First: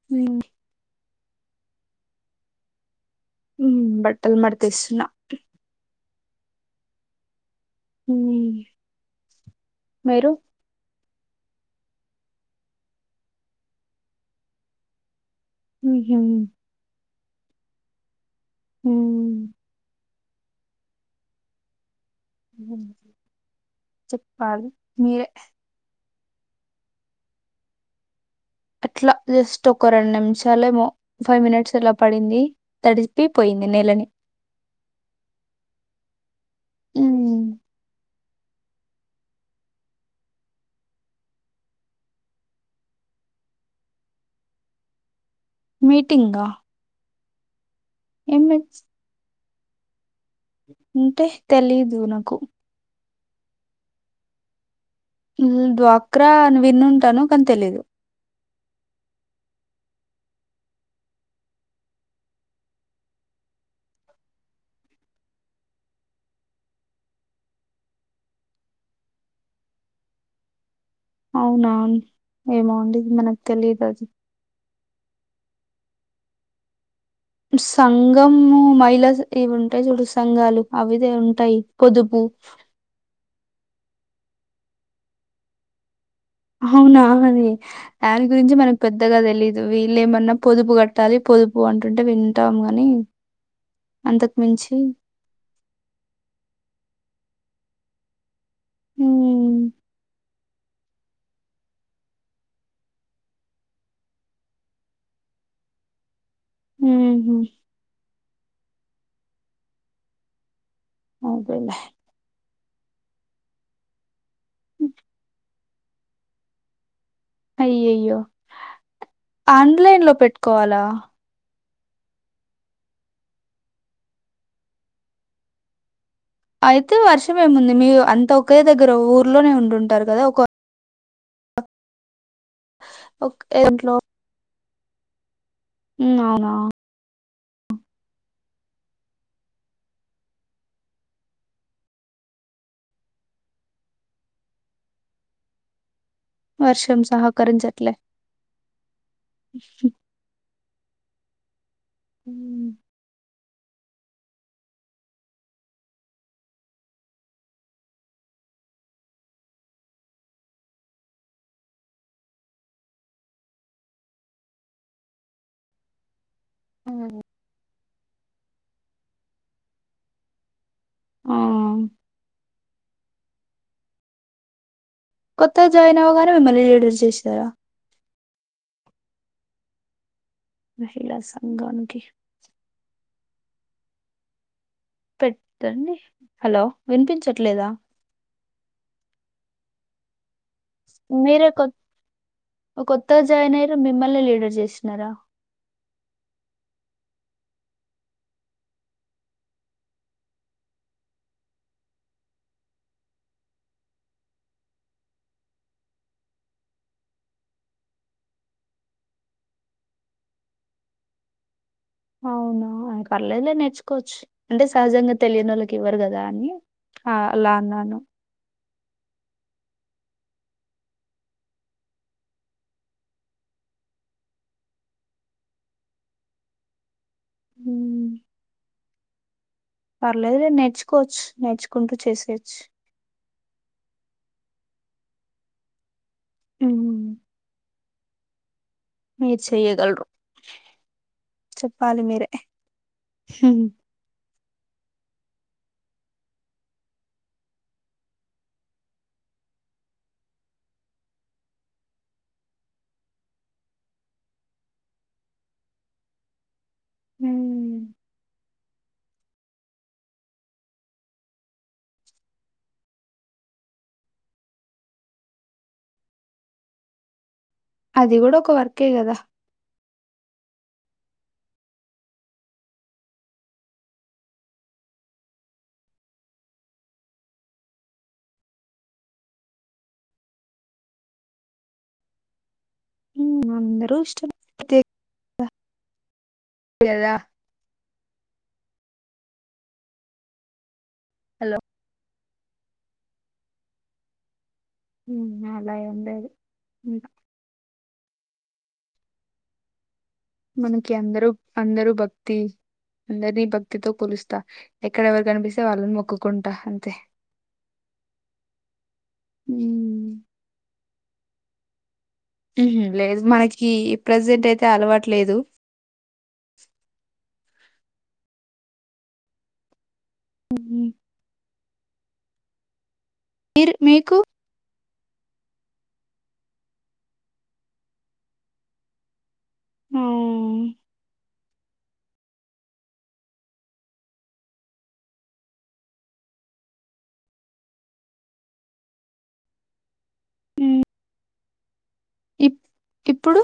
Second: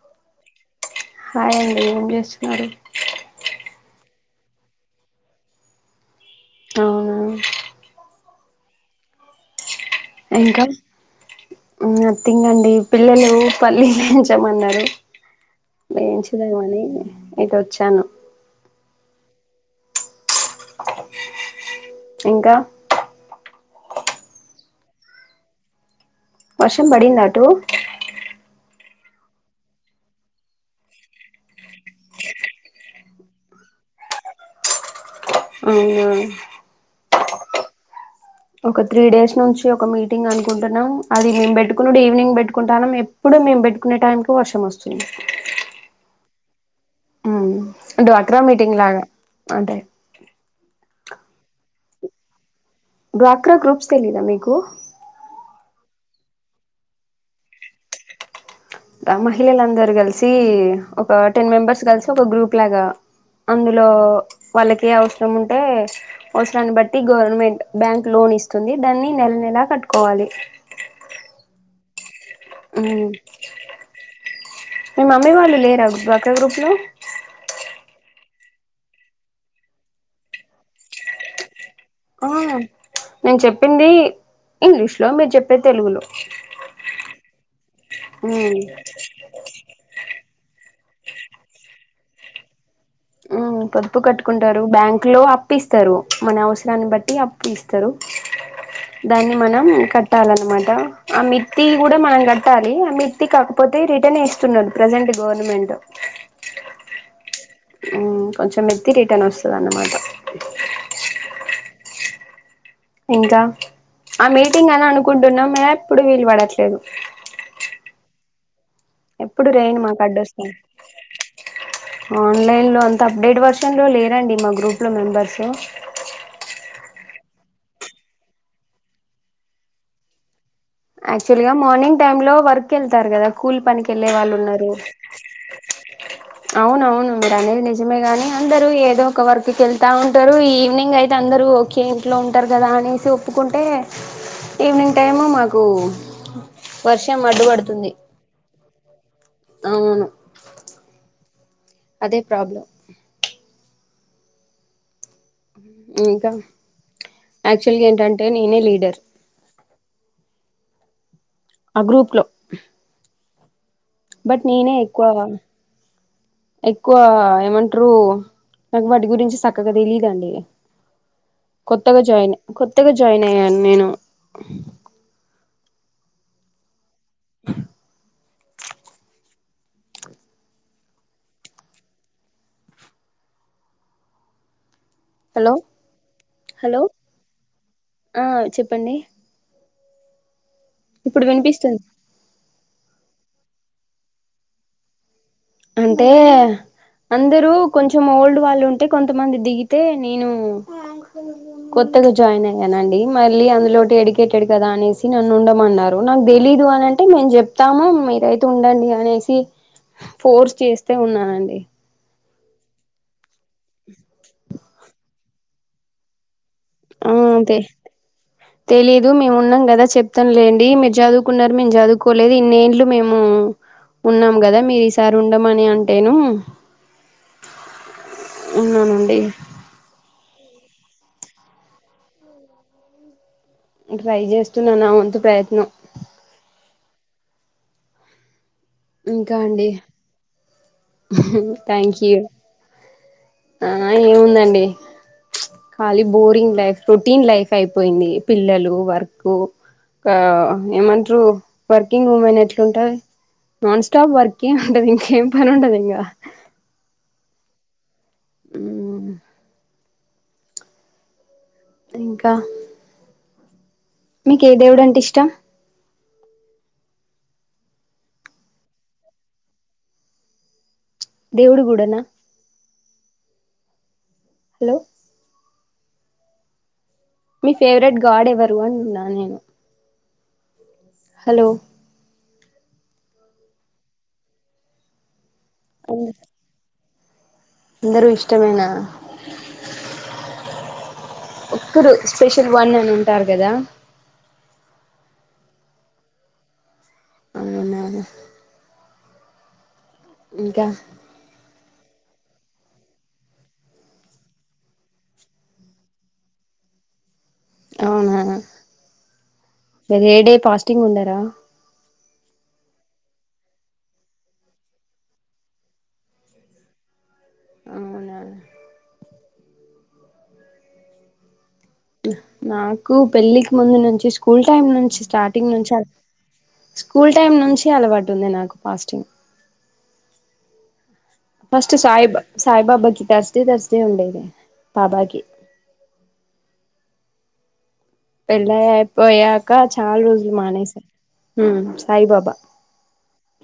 [unintelligible] Hi అండి ఏం చేస్తున్నారు హుమ్ బట్టలు మడతేస్తున్న అవునా హుమ్ ఇంకా నథింగ్ అండి పిల్లలు పల్లిలెంచమన్నరు ఉహు వేంచదామని ఇటు వచ్చాను హుమ్ [inaudible] చెప్పాలి మీరే వర్షం పడింద అటు అట్లా జస్ట్ ఒక రెండు నిమిషాలేమో ఫైవ్ మినిట్స్ అలా పడింది తడిపి పోయింది నేలని అవునా ఉమ్ ఒక త్రీ డేస్ నుంచి ఒక మీటింగ్ అనుకుంటున్నాం అది మేము పెట్టుకున్నడు ఈవినింగ్ పెట్టుకుంటన్నాం ఎప్ ఎప్పుడు మేము పెట్టుకునే టైంకి వర్షం వస్తుంది మీటింగా అవును డ్వాక్రా ఏం మీటింగ్ మీట్- లాగా అంటే అంటే తెలీదు నాకు డ్వాక్రా గ్రూప్స్ తెలీదా మీకు ఈ డ్వాక్రా అని విన్నుంటాను కానీ తెలిదు మహిళలందరు కలిసి ఒక టెన్ మెంబెర్స్ కలిసి ఒక గ్రూప్ లాగా అందులో వాళ్ళకి ఏ అవసరం ఉంటే అవ్సరాన్న్ బట్టి గోర్నమెంట్ బ్యాంక్ లోన్ ఇస్తుంది దాన్ని నెల్ నెలా కట్టుకోవాలి అవునామ్ ఏమొ అండి మనక్ తెలీదది మీ మమ్మీ వాళ్ళు లేరా డ్వాక్రా గ్రూప్ లో సంఘము మహిళ ఇవ్వుంటాయ్ జూడు సంఘాలు అవిదే ఉంటాయి పొదుపు ఓ నేన్ చెప్పిందీ ఇంగ్లీష్ లో మీర్ చెప్పేద్ తెలుగులో అవునా అది యాన్ గురించి ఉమ్, మనక్ పెద్దగా దెలీద్ దు వీళ్ళే ఏమన్నా పొదుపు గట్టాలి పొదుపు అంటుంటే వింటాం గాని ఆ పొదుపు అంతకు కట్టుకుంటారు మించి బ్యాంక్లో అప్ ప్పిస్తారు మన అవసరాన్న్ బట్టి అప్పీస్తరు దాన్ని హ్మ్ మనం కట్టాలనమాట ఆ మిర్తీ గుడ మనం గట్టాలి ఆ మిర్తి కాకపోతే రిటర్న్ ఏస్తున్నాడు ప్రజెంట్ గోర్నమెంటు ఊహు ఊ కొంచమెత్తి రిటర్నొస్తదన్నమాట అదెలే ఇంకా ఆ మీటింగని అనుకుంటున్నాం మేమెప్పుడు వీలు బడట్లేదు అయ్యయ్యో ఎప్పుడు రేన్ మాకు ఆండ్లైన్ లో అడ్డొస్తుంది పెట్ట్కోవాలా ఆన్లైన్ లో అంత అప్డేట్ వర్షన్లో లేరండి మా గ్రూప్లో మెంబర్సు అయితే వర్షమేముంది మీరు అంతా ఒకే దగ్గెర ఊర్లోనే ఉండుంటారు గదా ఒకొ యాక్చువల్ గా మార్నింగ్ టైమ్ లో వర్కెళ్తారు గదా ఒక కూల్ ఇంట్లో పనికెళ్ళే వాళ్ళున్నారు హ్మ్ అవునా అవునువును మీరనేది నిజమే గాని అందరు ఏదో ఒక వర్క్ కి ఎళ్తా ఉంటారు ఈవినింగ్ అయితే అందరూ కేే ఇంట్లో ఉంటారు గదా అనేసి ఒప్పుకుంటే ఈవ్నింగ్ టైము మాకు వర్షం అడ్డువడుతుంది ఉహు అదే ప్రాబ్ల ఉమ్, ఉ ఇంకా యాక్చువల్గా ఏంటంటే నేనే లీడర్ ఆ గ్రూప్ లో బట్ నేనే ఎక్కువా ఎక్కువ అవును. ఏమం ట్రు నాకు వాటి గురించి సక్కగా దెలీదండి ఆ కొత్తగా జాయినె కొత్తగా జాయిన్ అయ్యాన్ నేను కొత్తగా జాయిన్ అవ్వగానే మిమ్మల్ని లీడర్ జేశార మహిళా సంఘాన్కి హలో పెట్టండి హలో విన్పించట్లేద ఆ చెప్పండి ఇప్పుడు మీరే కొత్ వినిపిస్తుంది ఒ కొత్తగా జాయిన్ అయిర్రు మిమ్మల్నే లీడర్ జేస్న్నార అంటే అందరూ కొంచం ఓల్డ్ వాళ్ళుంటే కొంతమంది దిగితే నేనూ కొత్తగా జాయిన్ అయ్యానండి మళ్ళీ అందులోటి ఎడుకేటెడ్ కదా అనేసి నన్ను ఉండమన్నారు నాక్ దెలీదు అనన్ టే మేమ్ జెప్తాము మీరైతే ఉండండి అనేసి ఫోర్స్ చేస్తే ఉన్నానండి అవునా ఆయక్ పర్లేదులే నేర్చుకోచ్చు అంటే సహజంగా తెలీనోళ్ళకివ్వరు గదా అని అలా అన్నాను తెలిదు మేమున్నాం గదా చెప్తాంలేండి మీర్ జదువుకున్నారు మేమ్ జదువ్కోలేదు ఇన్నేండ్లు మేము ఉన్నాం గదా మీరు ఈసారి ఉండమని అంటేనూ మ్మ్. ఉన్నానండి పర్లేదు లే నేర్చుకోవచ్చు నేర్చుకుంటూ చేసేయచ్చు ట్రై చేస్తున్నా నా వంతు ప్రయత్నం ఉ ఇంకా మీరు అండి చెయ్యగలరు థ్యాంక్ చెప్పాలి యూ మీరే మ్మ్. ఆ ఏముందండి ఖాళీ బోరింగ్ లైఫ్ రొటీన్ లైఫ్ అయిపోయింది పిల్లలు వర్క్ ఒక ఏమంటరు వర్కింగ్ ఉమెన్ ఎట్ల ఉంటారు నాన్ స్టాప్ వర్క్ ఏ ఉంటది ఇంక ఏం పని ఉండదు ఇంకా మ్మ్, హూ ఇంకా మీకు ఏ దేవుడు అంటే ఇష్టం అది కూడా ఒక వర్కే కదా దేవుడు కూడా నా హలో మీ ఫేవరెట్ గాడ్ ఎవరు అంటున్నా నేను హలో అందరు ఇష్టమే [inaudible] కదా అందరూ ఇష్టమేన హలో ఒక్కరు స్పెషల్ వన్ అని ఉంటారు కదా ఉ అలా ఏమిలేదు [unintelligible] అవునా ఇంకా మనకి అందరు అందరు భక్తి అందరినీ భక్తితో కొలుస్తా ఎక్కడెవరు కనిపిస్తే వాళ్ళని మొక్కుకుంటా అంతే అవునా మీరు ఉమ్ ఏ డే ఫాస్టింగ్ ఉండరా ఉహు లేదు మనకి ప్రజెంట్ అయితే అలవాటు లేదు అవునా [unintelligible] నాకు పెళ్ళికి మీరు ముందు నుంచి మీకు స్కూల్ టైమ్ నుంచి స్టార్టింగ్ నుంచి స్కూల్ టైమ్ నుంచి అలవాటు ఉంది నాకు పాస్టింగ్ ఆ ఫస్ట్ సాయిబా సాయిబాబాకి తర్స్ డే తర్స్ డే ఉండేది బాబాకి పెళ్ళఅయిపోయాక చాలా రోజులు మానేసా ఉ సాయిబాబా ఇప్ ఇప్పుడు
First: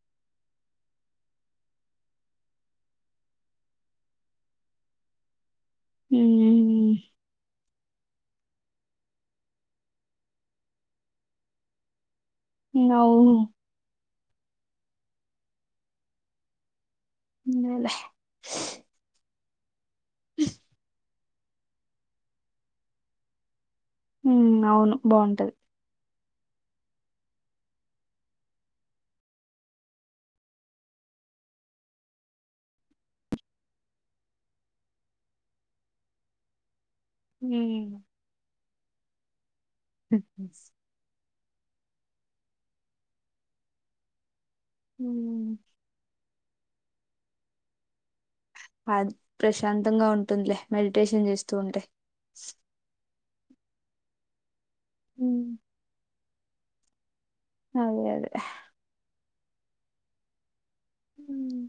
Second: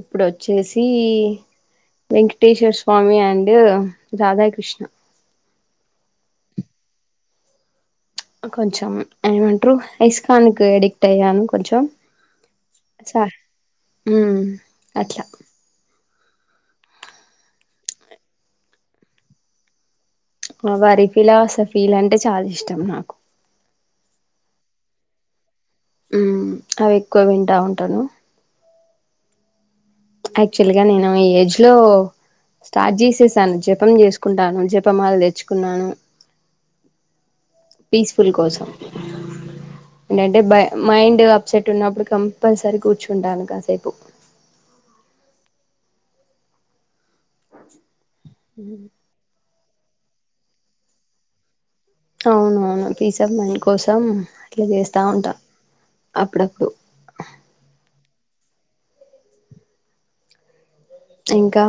ఇప్పుడు వచ్చేసి వెంకటేశ్వర స్వామి అండ్ రాధాకృష్ణ ఉ కొంచెం ఏమంటారు ఐస్కాన్కు ఎడిక్ట్ అయ్యాను కొంచెం అవును ఉ అట్లా ఉన్నిలే మా వారి ఇలా సఫీలు అంటే చాలా ఇష్టం నాకు ఉ అవును బాగుంటది ఉమ్ అవి ఎక్కువ వింటా ఉంటాను. యాక్చువల్ గా నేను ఏజ్ లో స్టార్ట్ జేసేసాను జపం చేసుకుంటాను జపమాల తెచ్చుకున్నాను హమ్ ఆపిల్ కోసం ఏంటంటే బ మైండ్ అప్సెట్ ఉన్నప్పుడు కంపల్సరీ కూర్చుంటాను. కాసేపు ఉమ్ [unintelligible] ప్రశాంతంగా ఉంటుందిలే మెడిటేషన్ చేస్తూ ఉంటే అవునవును పీస్ ఆఫ్ మైండుకోసం అట్లా చేస్తా ఉంటా ఉమ్ అప్పుడప్పుడు అదే అదే ఇంకా ఉమ్,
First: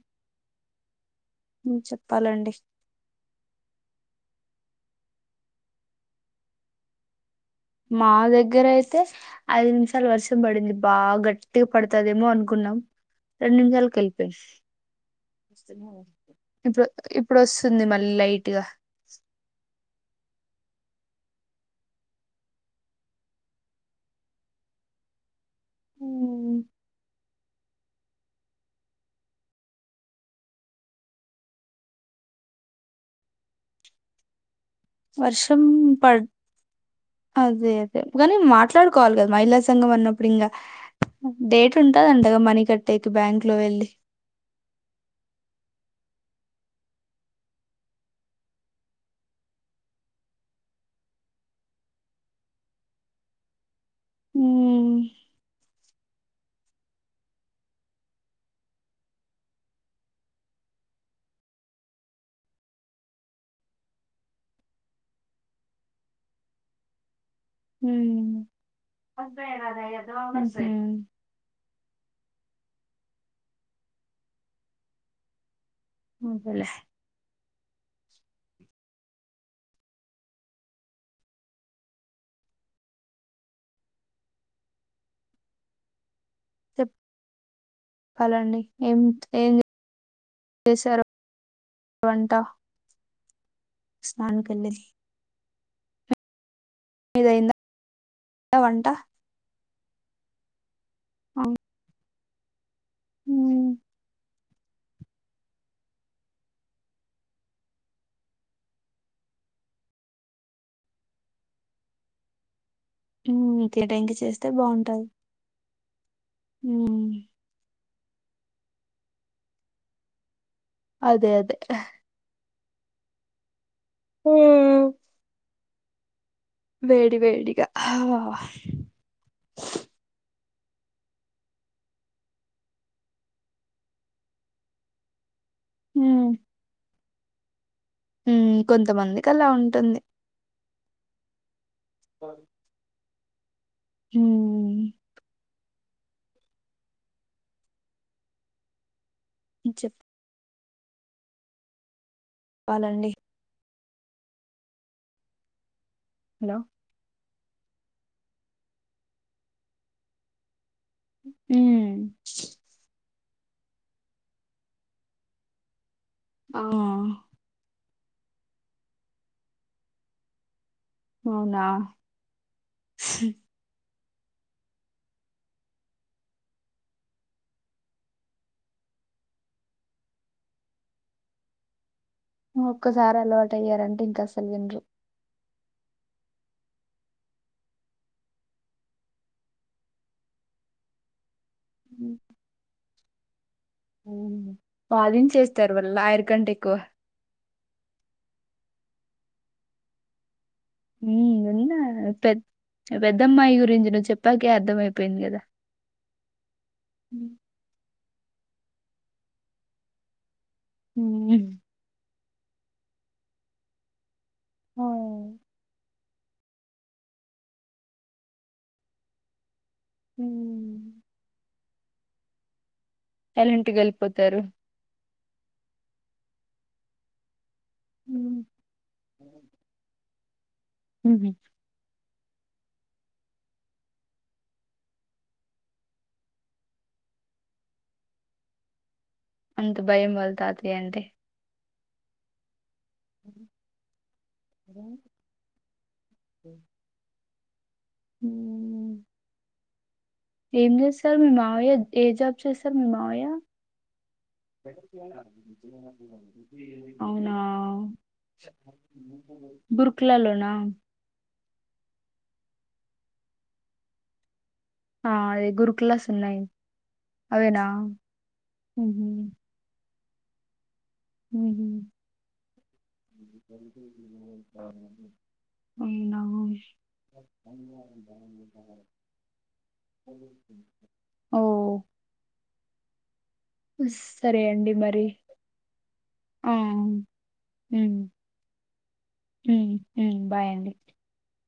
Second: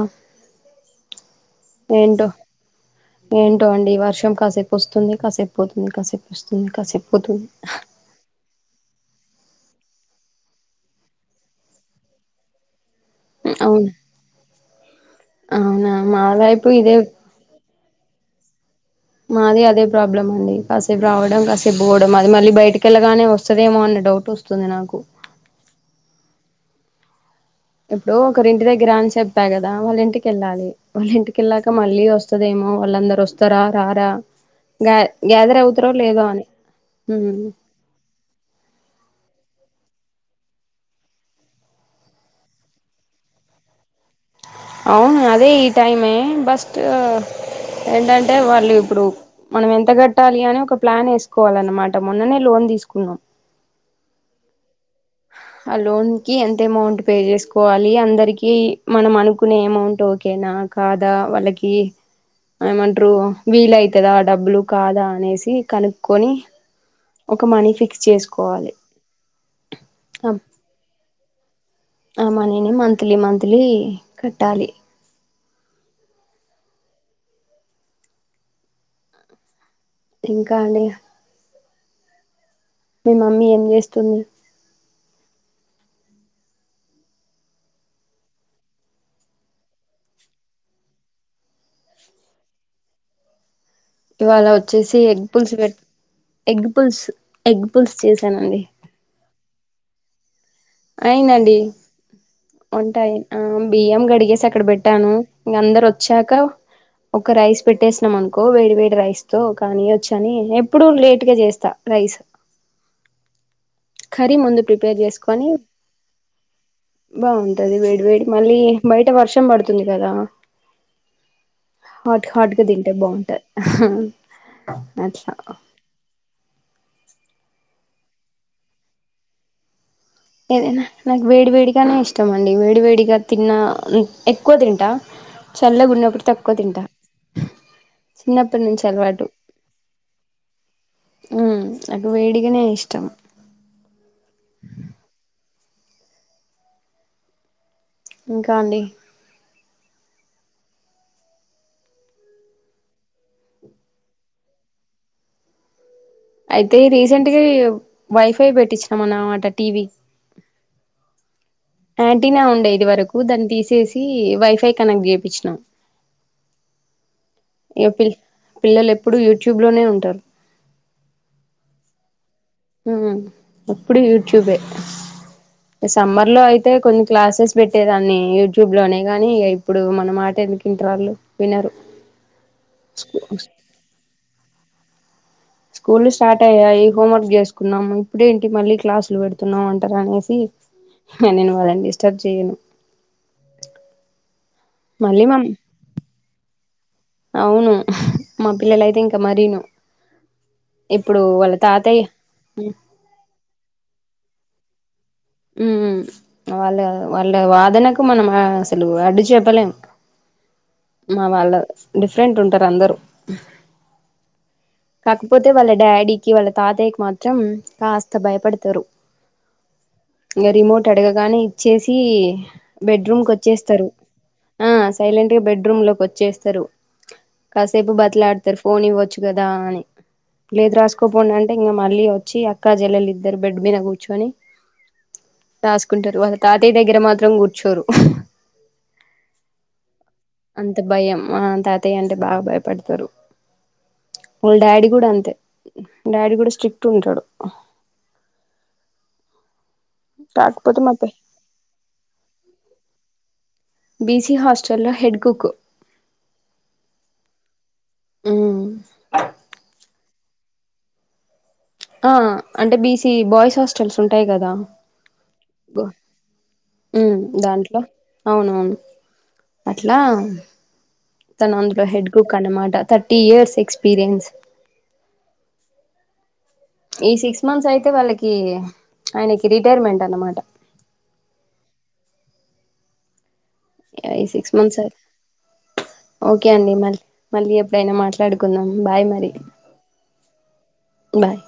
ఏంటో చెప్పాలండి ఏంటో అండి ఈ వర్షం కాసేపు వస్తుంది కాసేపు పోతుంది కాసేపు వస్తుంది కాసేపు పోతుంది మా దగ్గర అయితే ఐదు నిమిషాలు వర్షం పడింది బాగా గట్టిగా పడుతుదేమో అనుకున్నాం రెండు నిమిషాల అవును ఎల్పోయింది అవునా మా వైపు ఇప్పుడు ఇదే ఇప్పుడు వస్తుంది. మళ్ళీ లైట్ గా మాది అదే ప్రాబ్లం అండి కాసేపు రావడం కాసేపు పోవడం అది మళ్ళీ బయటికిెళ్లగానే వస్తుదేమో అన్న డౌట్ వస్తుంది వస్తుంది నాకు ఉమ్, ఎప్పుడు ఒకరింటి దగ్గర అని చెప్పా కదా వాళ్ళ ఇంటికిెళ్ళాలి వాళ్ళ ఇంటికెళ్ళాక మళ్ళీ వస్తరేమో వాళ్ళందరు వస్తారా రారా గగా గ్యాదర్ వర్షం అవుతారో లేదో పడ్ అని అదే కానీ మాట్లాడుకోవాలి కా మహిళా సంఘం అన్నప్పుడు ఇంకా డేట్ ఉంటది అండగా మనీ కట్టేకి బ్యాంక్ లో వెళ్ళలి అవును అదే ఈ టైమే బస్ట్ ఏంటంటే వాళ్ళు ఇప్పుడు మనం ఎంత కట్టాలి అని ఒక ప్లాన్ వేసుకోవాలన్నమాట మొన్ననే లోన్ తీసుకున్నాం ఉమ్ ఆ లోన్ కి ఎంత అమౌంట్ పే చేసుకోవాలి అందరికి మనం అనుకునే అమౌంట్ ఓకేనా అని కాదా వాళ్ళకి ఏమంటారు వీలవుతుందా ఆ డబ్బులు కాదా అనేసి కనుక్కకొని. ఒక మనీ ఫిక్స్ చేసుకోవాలి వస్తాయి ఏదో అ మని మంత్లీ మంత్లీ కట్టాలి. అంతేలే ఇంకా అండి మీ మమ్మీ ఏం చేస్తుంది. చెప్ హలో అండి ఎం ఏం చేశారు వంట ఇవాళ స్నానానికి వెళ్ళింది వచ్చేసి ఎగ్ పుల్స్ ఎగ్ పుల్స్ మీదయిందా ఎగ్ పుల్స్ చేసానండి వంట ఆ. అయిదండి ఉంటాయి ఆ ఉమ్. బియ్యం గడిగేసి అక్కడ పెట్టాను ఇంక అందరు వచ్చాక ఒక రైస్ పెట్టేసినం అనుకో వేడి వేడి రైస్ తో కానీ వచ్చ అని ఎప్పుడు లేట్ గా చేస్తా రైస్ హమ్ ఇట్ల టైమ్ కి చేస్తే బాగుంటది కొనీ బాగుంటది వేడి వేడి మళ్ళీ బయట వర్షం పడుతుంది కదా అదే అదే హాట్ హాట్గా తింటే బాగుంటది ఉమ్, అట్లా వేడి వేడిగా ఏదేనా నాకు వేడి వేడికనే ఇష్టం అండి వేడి వేడిక తిన్న ఎక్కువ తింటా చల్ల గున్నప్పుడు హ్మ్. తక్కువ తింటా ఉం చిన్నప్పటి నుంచి కొంతమందికి అలా ఉంటుంది ఉమ్ నాకువేడికనే ఇష్టం ఉం ఇంకా అండి చెప్ పాలండి హలో! అయితే రీసెంట్గా వైఫై పెట్టిచినాం అన్నమాట టీవీ ఉమ్ ఆంటీనా ఉండే ఇది వరకు దాన్ని తీసేసి వైఫై కనెక్ట్ చేపిచ్చినాం ఆ ఇగ పిల్ పిల్లలు ఎప్పుడు యూట్యూబ్ లోనే ఉంటారు అవునా అప్పుడు యుట్యూబ్ యే సమ్మర్ లో అయితే కొన్ని క్లాసెస్ పెట్టేదాన్ని యూట్యూబ్ లోనే కాని ఇగ ఇప్పుడు మన మాట ఎందుకు ఇంటర్ వాళ్ళు వినరు ఒక్కసారి అలవాటు అయ్యారంటే ఇంక అసలు వినురు స్కూల్ స్టార్ట్ అయ్యాయి హోంవర్క్ చేసుకున్నాము ఇప్పుడే ఏంటి మళ్ళీ క్లాసులు పెడుతున్నాం అంటారు అనేసి నేను వాళ్ళని డిస్టర్బ్ చేయ్యను వాదిం మమ్ చేస్తారు వాళ్ళు లాయర్ కంటేఎక్కువ అవును మా పిల్లల అయితే ఇంకా మరీను ఇప్పుడు హ్మ్. వాళ్ళ విన్న తాతయ్య పెద్ పెద్దమ్మాయి గురించి నువ్వు చెప్పాకే అర్థం అయిపోయింది కదా ఉమ్ వాళ్ళ వాళ్ళ వాదనకు మనం అసలు అడ్డు చెప్పలేం మా హ్మ్. వాళ్ళు డిఫరెంట్ ఉంటారు అందరు ఆ కాకపోతే వాళ్ళ డాడీకి వాళ్ళ తాతయ్యకి మాత్రం కాస్త భయపడతారు ఇగ హ్మ్. రిమోట్ అడగగానే ఇచ్చేసి బెడ్రూమ్ క వచ్చేస్తారు సైలెంట్‌గెళ్ళిపోతారు. ఆ సైలెంట్ గా బెడ్ రూమ్ లోకి వచ్చేస్తారు కాసేపు ఉమ్. బతిలాడతారు ఫోన్ ఇవ్వచ్చు కదా దాని లేదు ఉహు రాసుకోపోండి అంటే ఇంకా మళ్ళీ వచ్చి అక్క జెల్లీలిద్దరు బెడ్ మీద కూర్చొని రాసుకుంటారు వాళ్ళ తాతయ్య దగ్గర మాత్రం కూర్చోరు అంత భయం వాల్ అంత భయం ఆ తాతయ్య అంటే బాగా భయపడతారు. వాళ్ళ ఉ డాడీ కూడా అంతే డాడీ కూడా స్ట్రిక్ట్ ఉంటాడు ఉమ్ ఏం కాకపోతే మా పే చేస్తర్ మీ మావయ్య ఏ జాబ్ చేస్తర్ మీ మావయ్య బీసీ హాస్టల్లో హెడ్ కుక్ అవునా మ్మ్ బుర్క్లాలోనా ఆ అంటే బీసీ బాయ్స్ హాస్టల్స్ ఉంటాయి కదా ఆ అదే బ గురుకులాస్ ఉన్నాయి ఉమ్మ్ అవేనా దాంట్లో అవునవును ఉహు అట్లా తను ఉహు అందులో హెడ్ కుక్ అనమాట థర్టీ ఇయర్స్ ఎక్స్పీరియన్స్ ఐనా ఈ సిక్స్ మంత్స్ అయితే వాళ్ళకి ఆయనకి రిటైర్మెంట్ అన్నమాట ఓ ఆ సరే సిక్స్ అండి మంత్స్ మరి ఓకే ఆ అండి మళి మళ్ళీ ఉ ఎప్పుడైనా మాట్లాడుకుందాం బాయ్ మరి ఉమ్మ్ బాయ్ అండి బాయ్